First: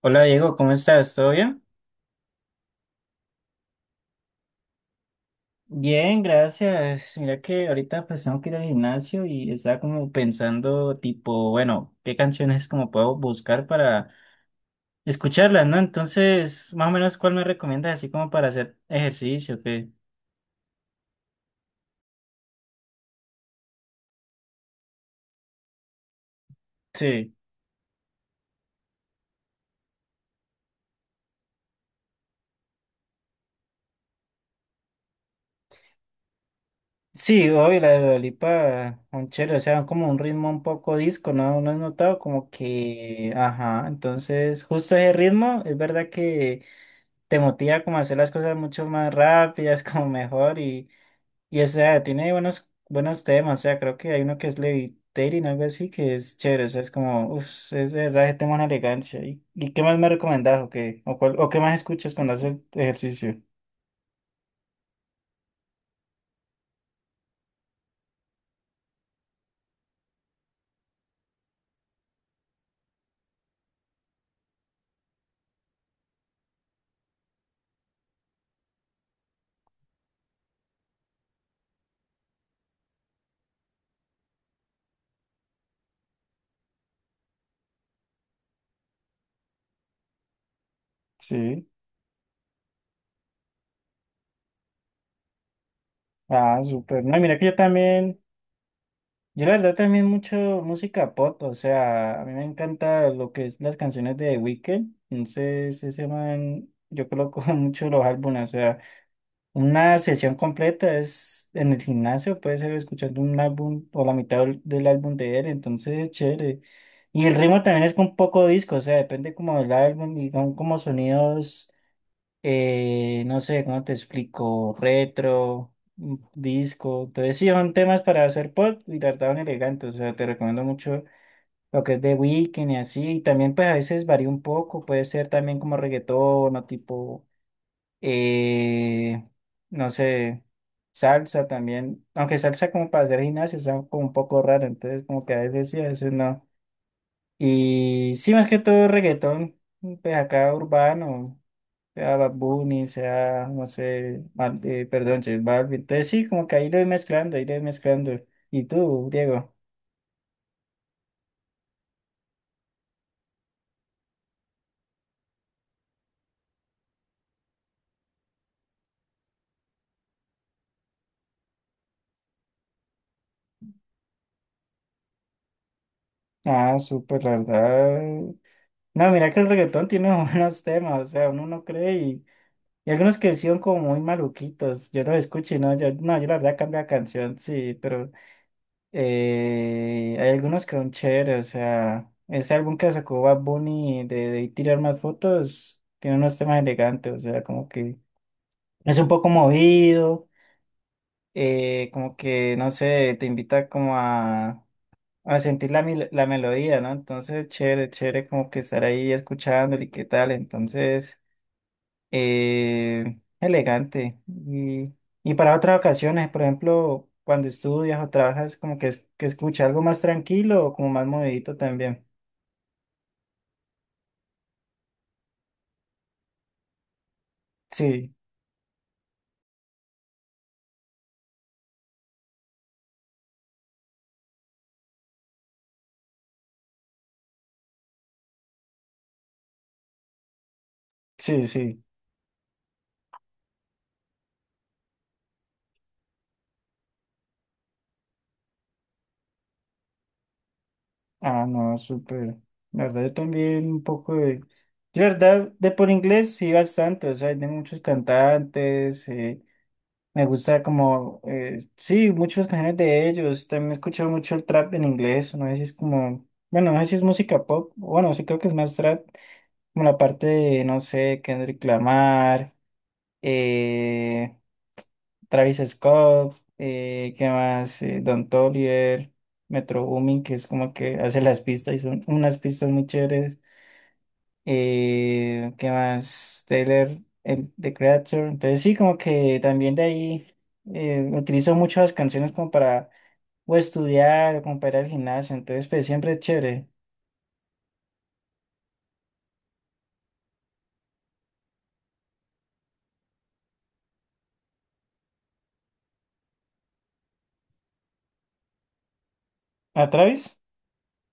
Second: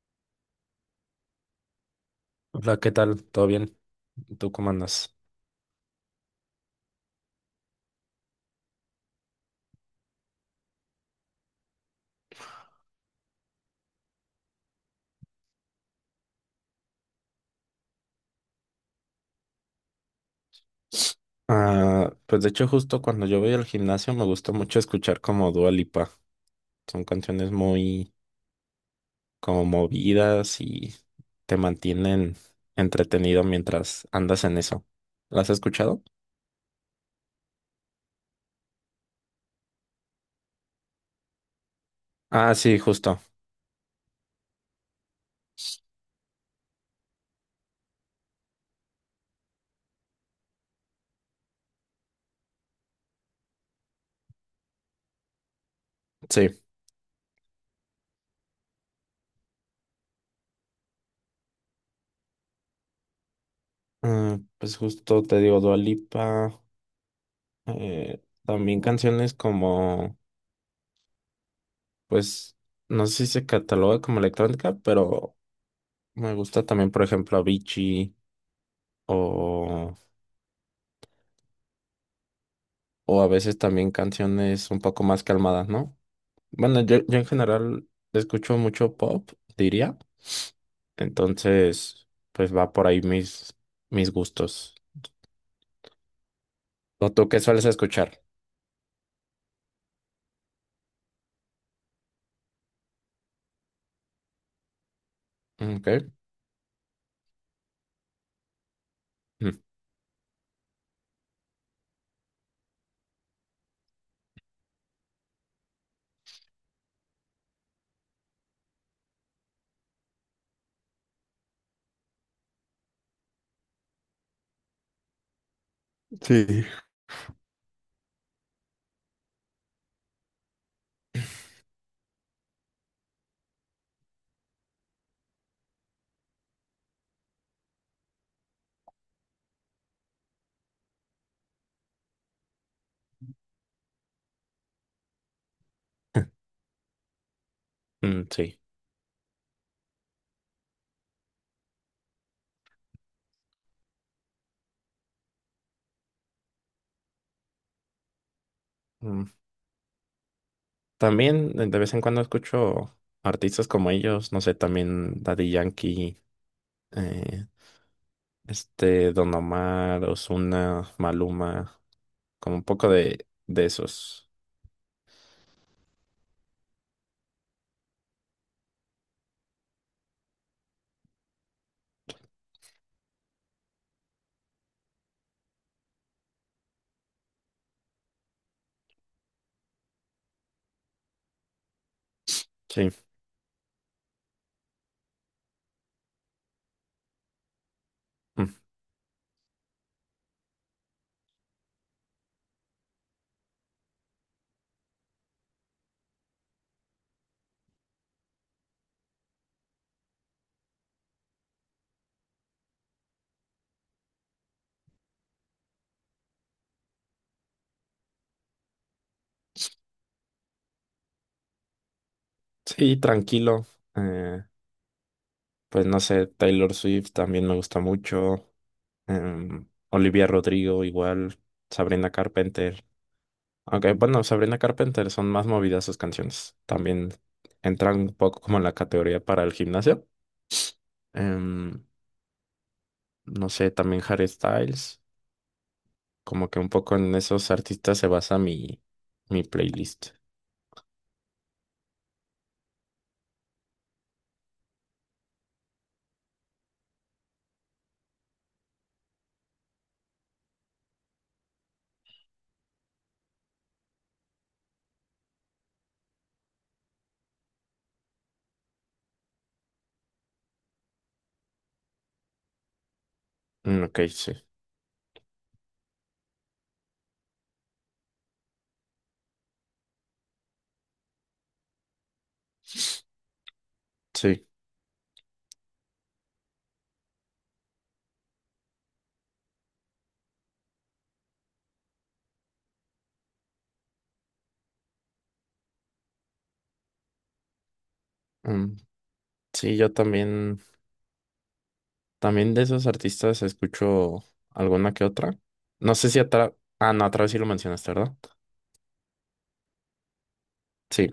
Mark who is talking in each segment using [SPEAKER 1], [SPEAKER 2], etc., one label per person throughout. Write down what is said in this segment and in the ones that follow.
[SPEAKER 1] Hola Diego, ¿cómo estás? ¿Todo bien?
[SPEAKER 2] Hola, ¿qué tal? ¿Todo bien? ¿Tú cómo andas?
[SPEAKER 1] Bien, gracias. Mira que ahorita pues tengo que ir al gimnasio y estaba como pensando tipo, bueno, qué canciones como puedo buscar para escucharlas, ¿no? Entonces, más o menos, ¿cuál me recomiendas así como para hacer ejercicio? ¿Qué?
[SPEAKER 2] Ah, pues de hecho justo cuando yo voy al gimnasio me gusta mucho escuchar como Dua Lipa. Son
[SPEAKER 1] Sí.
[SPEAKER 2] canciones muy como movidas y te mantienen entretenido mientras andas en eso. ¿Las has escuchado?
[SPEAKER 1] Sí, obvio, la de Dua Lipa, un chévere, o sea, como un ritmo un poco disco, ¿no? ¿No has notado? Como
[SPEAKER 2] Ah, sí, justo.
[SPEAKER 1] que, ajá, entonces justo ese ritmo, es verdad que te motiva como a hacer las cosas mucho más rápidas, como mejor y... Y o sea, tiene buenos temas, o sea, creo que hay uno que es Levitating, algo así, que es
[SPEAKER 2] Sí.
[SPEAKER 1] chévere, o sea, es como, uff, es de verdad, ese tema es una elegancia. ¿Y, qué más me recomendás o qué, o, cuál- o qué más escuchas cuando haces ejercicio?
[SPEAKER 2] Ah, pues justo te digo Dua Lipa. eh, También canciones como, pues, no sé si se cataloga como electrónica, pero me gusta también, por ejemplo, Avicii o... O a veces también canciones un poco más calmadas, ¿no? Bueno, yo en general escucho mucho pop, diría.
[SPEAKER 1] Sí,
[SPEAKER 2] Entonces, pues va por ahí mis gustos.
[SPEAKER 1] ah, súper.
[SPEAKER 2] ¿O
[SPEAKER 1] No,
[SPEAKER 2] tú
[SPEAKER 1] mira
[SPEAKER 2] qué
[SPEAKER 1] que yo
[SPEAKER 2] sueles
[SPEAKER 1] también,
[SPEAKER 2] escuchar?
[SPEAKER 1] yo la verdad también mucho música pop, o sea, a mí me encanta lo que es las canciones de The Weeknd,
[SPEAKER 2] Mm,
[SPEAKER 1] entonces ese
[SPEAKER 2] ok.
[SPEAKER 1] man, yo coloco mucho los álbumes, o sea.
[SPEAKER 2] Mm.
[SPEAKER 1] Una sesión completa es en el gimnasio, puede ser escuchando un álbum o la mitad del álbum de él, entonces es chévere. Y el ritmo también es con poco disco, o sea, depende como del álbum y son como sonidos, no sé, ¿cómo te explico? Retro,
[SPEAKER 2] Sí.
[SPEAKER 1] disco. Entonces sí, son temas para hacer pop y trataban elegantes, o sea, te recomiendo mucho lo que es de weekend y así. Y también pues a veces varía un poco, puede ser también como reggaetón o tipo eh, no sé, salsa también, aunque salsa como para hacer gimnasio, está como un poco raro, entonces como que a veces sí, a veces no. Y
[SPEAKER 2] Mm,
[SPEAKER 1] sí, más que
[SPEAKER 2] sí.
[SPEAKER 1] todo reggaetón, pues acá urbano, sea Bad Bunny, sea, no sé, perdón, J Balvin, entonces sí, como que ahí lo voy mezclando, ahí lo voy mezclando. ¿Y tú,
[SPEAKER 2] Mm.
[SPEAKER 1] Diego?
[SPEAKER 2] También de vez en cuando escucho artistas como ellos, no sé, también Daddy Yankee, eh, este Don Omar, Ozuna, Maluma, como un poco de esos.
[SPEAKER 1] Ah, súper, la verdad. No, mira que el reggaetón tiene buenos temas, o sea, uno no cree. Y algunos que sí son como muy maluquitos. Yo los escuché, no, yo, no, yo la verdad cambié la canción, sí, pero hay algunos que son chéveres. O sea, ese álbum que
[SPEAKER 2] Sí.
[SPEAKER 1] sacó Bad Bunny de, tirar más fotos tiene unos temas elegantes. O sea, como que
[SPEAKER 2] Mm.
[SPEAKER 1] es un poco movido, como que, no sé, te invita como a sentir la, mil- la melodía, ¿no? Entonces, chévere, chévere como que estar ahí escuchándole y qué tal. Entonces elegante. Y, para otras ocasiones, por ejemplo, cuando estudias o trabajas, como que, es- que escucha algo más tranquilo o como más movidito también.
[SPEAKER 2] Sí, tranquilo. Eh, pues no sé, Taylor Swift también me gusta
[SPEAKER 1] Sí,
[SPEAKER 2] mucho. Em, Olivia Rodrigo igual. Sabrina Carpenter. Aunque bueno, Sabrina Carpenter son más movidas sus canciones. También entran un poco como en la categoría para el gimnasio.
[SPEAKER 1] sí, sí.
[SPEAKER 2] Em, no sé, también Harry Styles. Como que un poco en esos artistas se basa mi playlist.
[SPEAKER 1] Ah, no, súper. La verdad, yo también un poco de... Yo, la verdad, de por inglés sí bastante, o sea, hay de muchos cantantes, me gusta como, sí, muchas canciones de ellos, también he escuchado mucho el trap en inglés, no sé si es como, bueno, no sé si es música pop, bueno, sí creo que es más trap. Como la parte de, no sé, Kendrick Lamar,
[SPEAKER 2] Mm, ok, sí.
[SPEAKER 1] eh, Travis Scott, ¿qué más? Don Toliver, Metro Boomin, que es como que hace las pistas y son unas pistas muy chéveres.
[SPEAKER 2] Sí.
[SPEAKER 1] ¿Qué más? Taylor, el, The Creator. Entonces sí, como que también de ahí utilizo muchas canciones como para o estudiar o como para ir al gimnasio. Entonces, pues siempre es chévere.
[SPEAKER 2] Em, sí, yo también. También de esos artistas escucho alguna que otra. No sé si atrás. Ah, no, atrás sí lo mencionaste, ¿verdad?
[SPEAKER 1] ¿A Travis?
[SPEAKER 2] Sí,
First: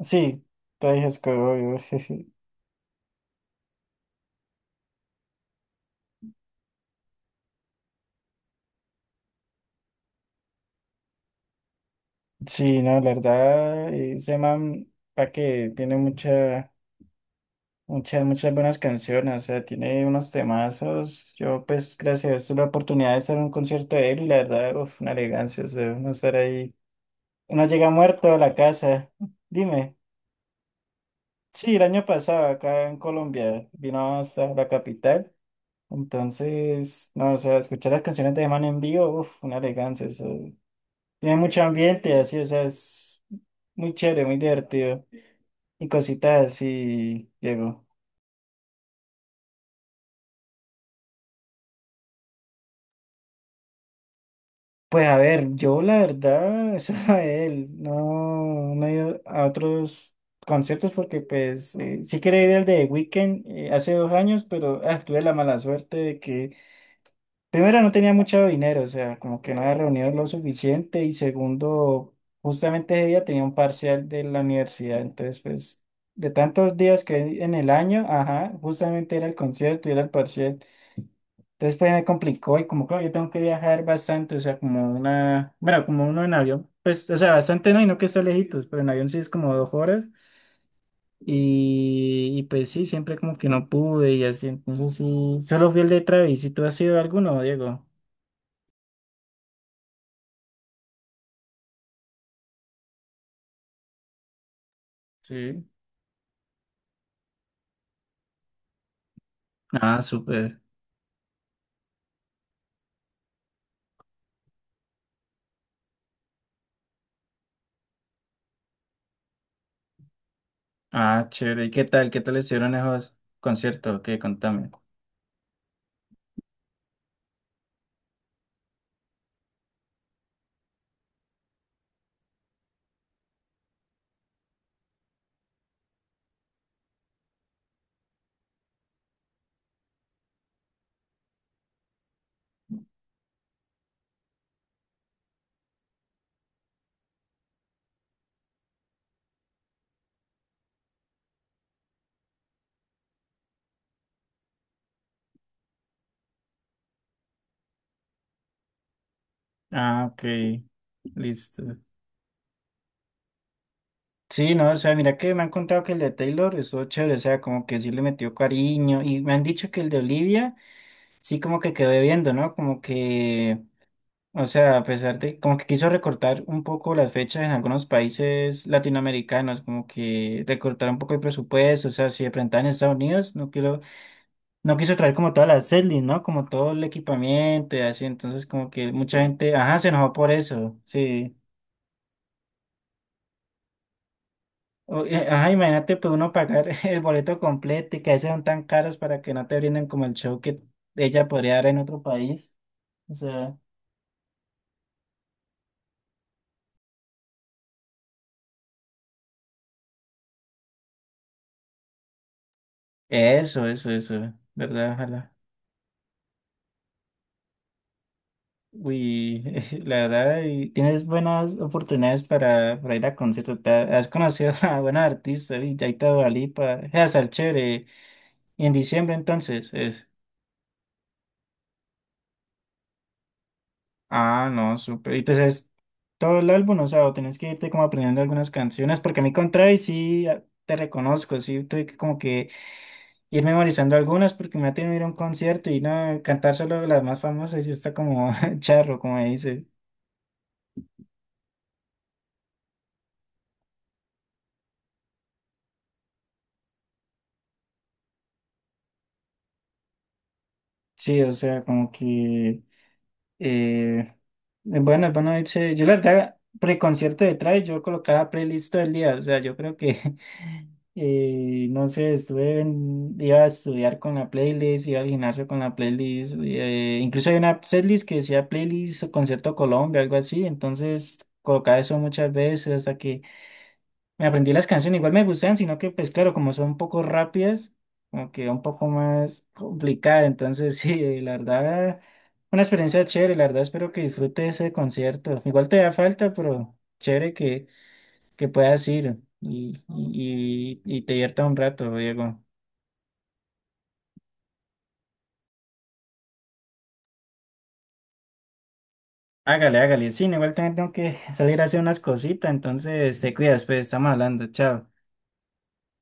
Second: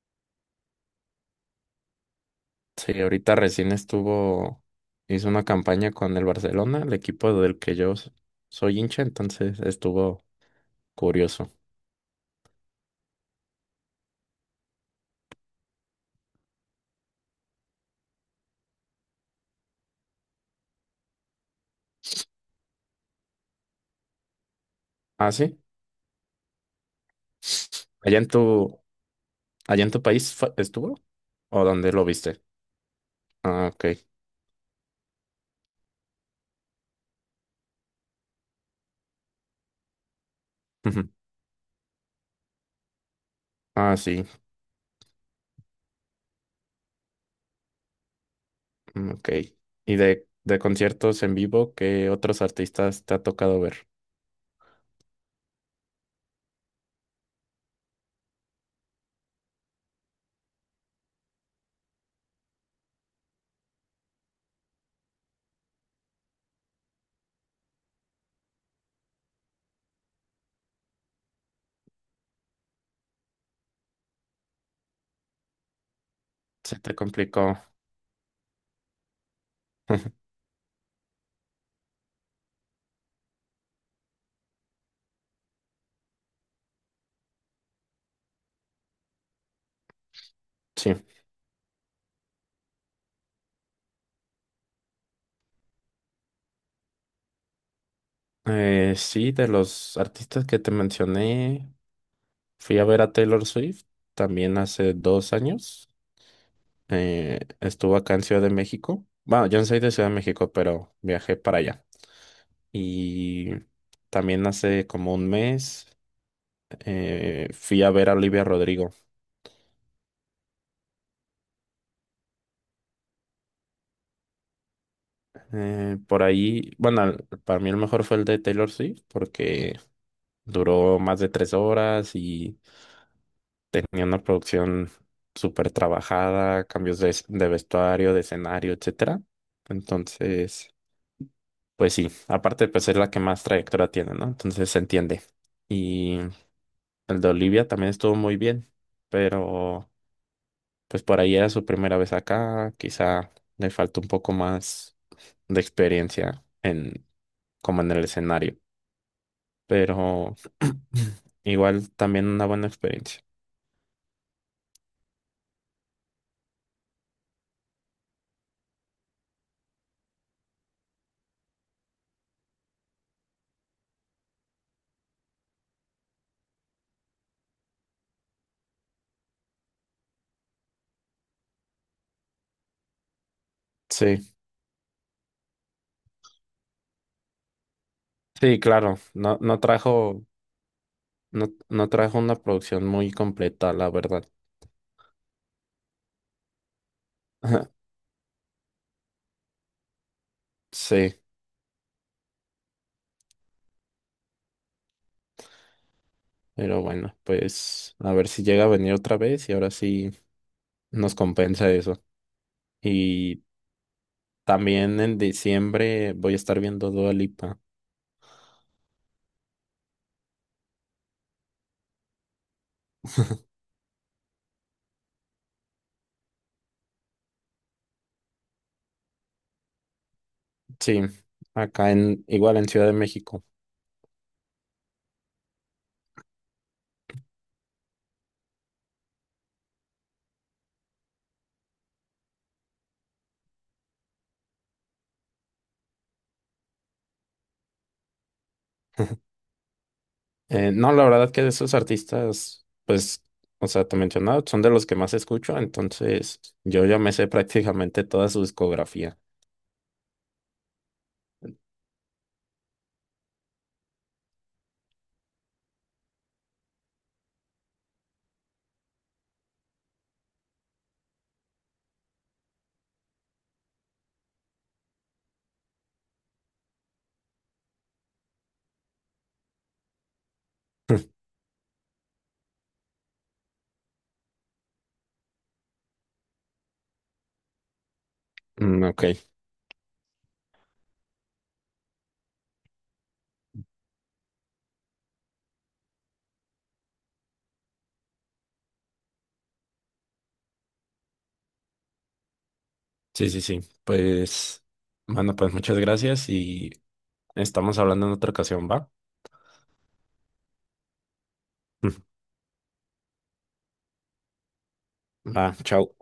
[SPEAKER 1] Sí, Travis Scott, obvio.
[SPEAKER 2] sí, ahorita recién estuvo. Hizo una campaña con el Barcelona, el equipo del que yo soy hincha, entonces estuvo curioso.
[SPEAKER 1] Sí, no, la verdad, ese man, pa' que tiene mucha, muchas buenas canciones, o sea, tiene unos temazos. Yo, pues, gracias a Dios, tuve la oportunidad de estar en un concierto de él y la verdad, uf, una
[SPEAKER 2] Ah, sí.
[SPEAKER 1] elegancia, o sea, uno estar ahí. Uno llega
[SPEAKER 2] ¿Allá en
[SPEAKER 1] muerto a la casa.
[SPEAKER 2] allá en
[SPEAKER 1] Dime.
[SPEAKER 2] tu país estuvo? ¿O
[SPEAKER 1] Sí, el
[SPEAKER 2] dónde
[SPEAKER 1] año
[SPEAKER 2] lo viste?
[SPEAKER 1] pasado acá en
[SPEAKER 2] Ah,
[SPEAKER 1] Colombia
[SPEAKER 2] ok.
[SPEAKER 1] vino hasta la capital. Entonces, no, o sea, escuchar las canciones de ese man en vivo, uf, una elegancia, o sea,
[SPEAKER 2] Ujú.
[SPEAKER 1] tiene mucho ambiente, así, o sea, es muy
[SPEAKER 2] Ah, sí,
[SPEAKER 1] chévere, muy divertido. Y cositas así, Diego.
[SPEAKER 2] mm, ok. ¿Y de conciertos en vivo, qué otros artistas te ha tocado ver?
[SPEAKER 1] Pues a ver, yo la verdad, eso a él, no, no he ido a otros conciertos porque pues sí quería ir al de Weekend hace dos años, pero ah, tuve la mala suerte de que primero no tenía mucho dinero, o sea, como que no había reunido lo suficiente y segundo, justamente ese día tenía un parcial de la universidad, entonces pues de tantos
[SPEAKER 2] Se te
[SPEAKER 1] días que hay en
[SPEAKER 2] complicó.
[SPEAKER 1] el año, ajá, justamente era el concierto y era el parcial. Entonces pues me complicó y como claro, yo tengo que viajar bastante, o sea, como una, bueno, como uno en avión, pues, o sea, bastante no, y no que está lejitos, pero en avión sí es como dos horas
[SPEAKER 2] Sí.
[SPEAKER 1] y, pues sí, siempre como que no pude y así, entonces sí, solo fui el de Travis, ¿y tú has sido alguno, Diego?
[SPEAKER 2] Sí, de los artistas que te mencioné, fui a ver a Taylor Swift también hace dos
[SPEAKER 1] Sí.
[SPEAKER 2] años. Estuvo acá en Ciudad de México. Bueno, yo no soy de
[SPEAKER 1] Ah,
[SPEAKER 2] Ciudad de México,
[SPEAKER 1] súper.
[SPEAKER 2] pero viajé para allá. Y también hace como un mes fui a ver a Olivia Rodrigo.
[SPEAKER 1] Ah, chévere. ¿Y qué tal? ¿Qué tal estuvieron esos conciertos? ¿Qué? Contame.
[SPEAKER 2] Por ahí, bueno, para mí el mejor fue el de Taylor Swift porque duró más de 3 horas y tenía una producción súper trabajada, cambios de vestuario, de escenario, etcétera. Entonces, pues sí, aparte pues es la que más trayectoria tiene, ¿no? Entonces se entiende. Y el de Olivia también estuvo muy bien, pero pues por ahí era su primera vez acá, quizá le faltó un poco más de experiencia en como en el escenario,
[SPEAKER 1] Ah,
[SPEAKER 2] pero
[SPEAKER 1] ok. Listo.
[SPEAKER 2] igual también una buena experiencia.
[SPEAKER 1] Sí, no, o sea, mira que me han contado que el de Taylor estuvo chévere, o sea, como que sí le metió cariño, y me han dicho que el de Olivia sí como que quedó viendo, ¿no? Como que, o sea, a pesar de, como que quiso recortar un poco las fechas en algunos países latinoamericanos, como que recortar un poco el presupuesto, o sea, si de pronto en Estados Unidos, no quiero,
[SPEAKER 2] Sí,
[SPEAKER 1] no quiso traer como todas las setlist, ¿no? Como todo el equipamiento y así, entonces
[SPEAKER 2] sí,
[SPEAKER 1] como que
[SPEAKER 2] claro,
[SPEAKER 1] mucha gente, ajá, se enojó por eso, sí.
[SPEAKER 2] No, no trajo una producción muy completa, la verdad.
[SPEAKER 1] Ajá, imagínate pues uno pagar el boleto completo y que a veces son tan caros para que no te brinden como el show que
[SPEAKER 2] Sí,
[SPEAKER 1] ella podría dar en otro país. O sea,
[SPEAKER 2] pero bueno, pues a ver si llega a venir otra vez y ahora sí nos compensa eso. Y
[SPEAKER 1] eso, ¿verdad?
[SPEAKER 2] también en
[SPEAKER 1] Ojalá.
[SPEAKER 2] diciembre voy a estar viendo Dua Lipa.
[SPEAKER 1] Uy, la verdad, y tienes buenas oportunidades para ir a conciertos. Te ha- Has conocido a buenos artistas, y Yaita Dua Lipa, es a ser chévere. Y en diciembre entonces es.
[SPEAKER 2] Sí, acá en, igual en Ciudad de México.
[SPEAKER 1] Ah, no, súper. Y entonces, todo el álbum, o sea, o tenés que irte como aprendiendo algunas canciones, porque a mí con Travis sí ah, te reconozco, sí tuve que como que ir memorizando algunas, porque me ha tenido que ir a un concierto y no cantar solo las más famosas y está como charro, como dice.
[SPEAKER 2] No, la verdad que de esos artistas, pues, o sea, te mencionaba, son de los que más escucho, entonces yo ya me sé prácticamente toda su discografía.
[SPEAKER 1] Sí, o sea, como que. Eh, es bueno irse. Yo la verdad, preconcierto de Travis, yo colocaba playlist todo el día. O sea, yo creo que, no sé, iba a estudiar con la playlist, iba al gimnasio con la playlist. Incluso hay una playlist que decía playlist o concierto Colombia, algo así. Entonces colocaba eso muchas veces hasta que me aprendí las canciones, igual me gustan, sino que pues claro, como son un poco rápidas, como que un
[SPEAKER 2] Mm,
[SPEAKER 1] poco
[SPEAKER 2] ok,
[SPEAKER 1] más complicada, entonces sí, la verdad, una experiencia chévere, la verdad espero que disfrute ese concierto. Igual te da falta, pero chévere que, puedas ir y, te divierta un rato, Diego.
[SPEAKER 2] sí, sí, sí. Pues, bueno, pues muchas gracias y estamos hablando en otra ocasión, ¿va?
[SPEAKER 1] Hágale, hágale, sí, no, igual también tengo que salir a hacer unas cositas, entonces te cuidas, pues estamos hablando, chao.
[SPEAKER 2] Ah, chao.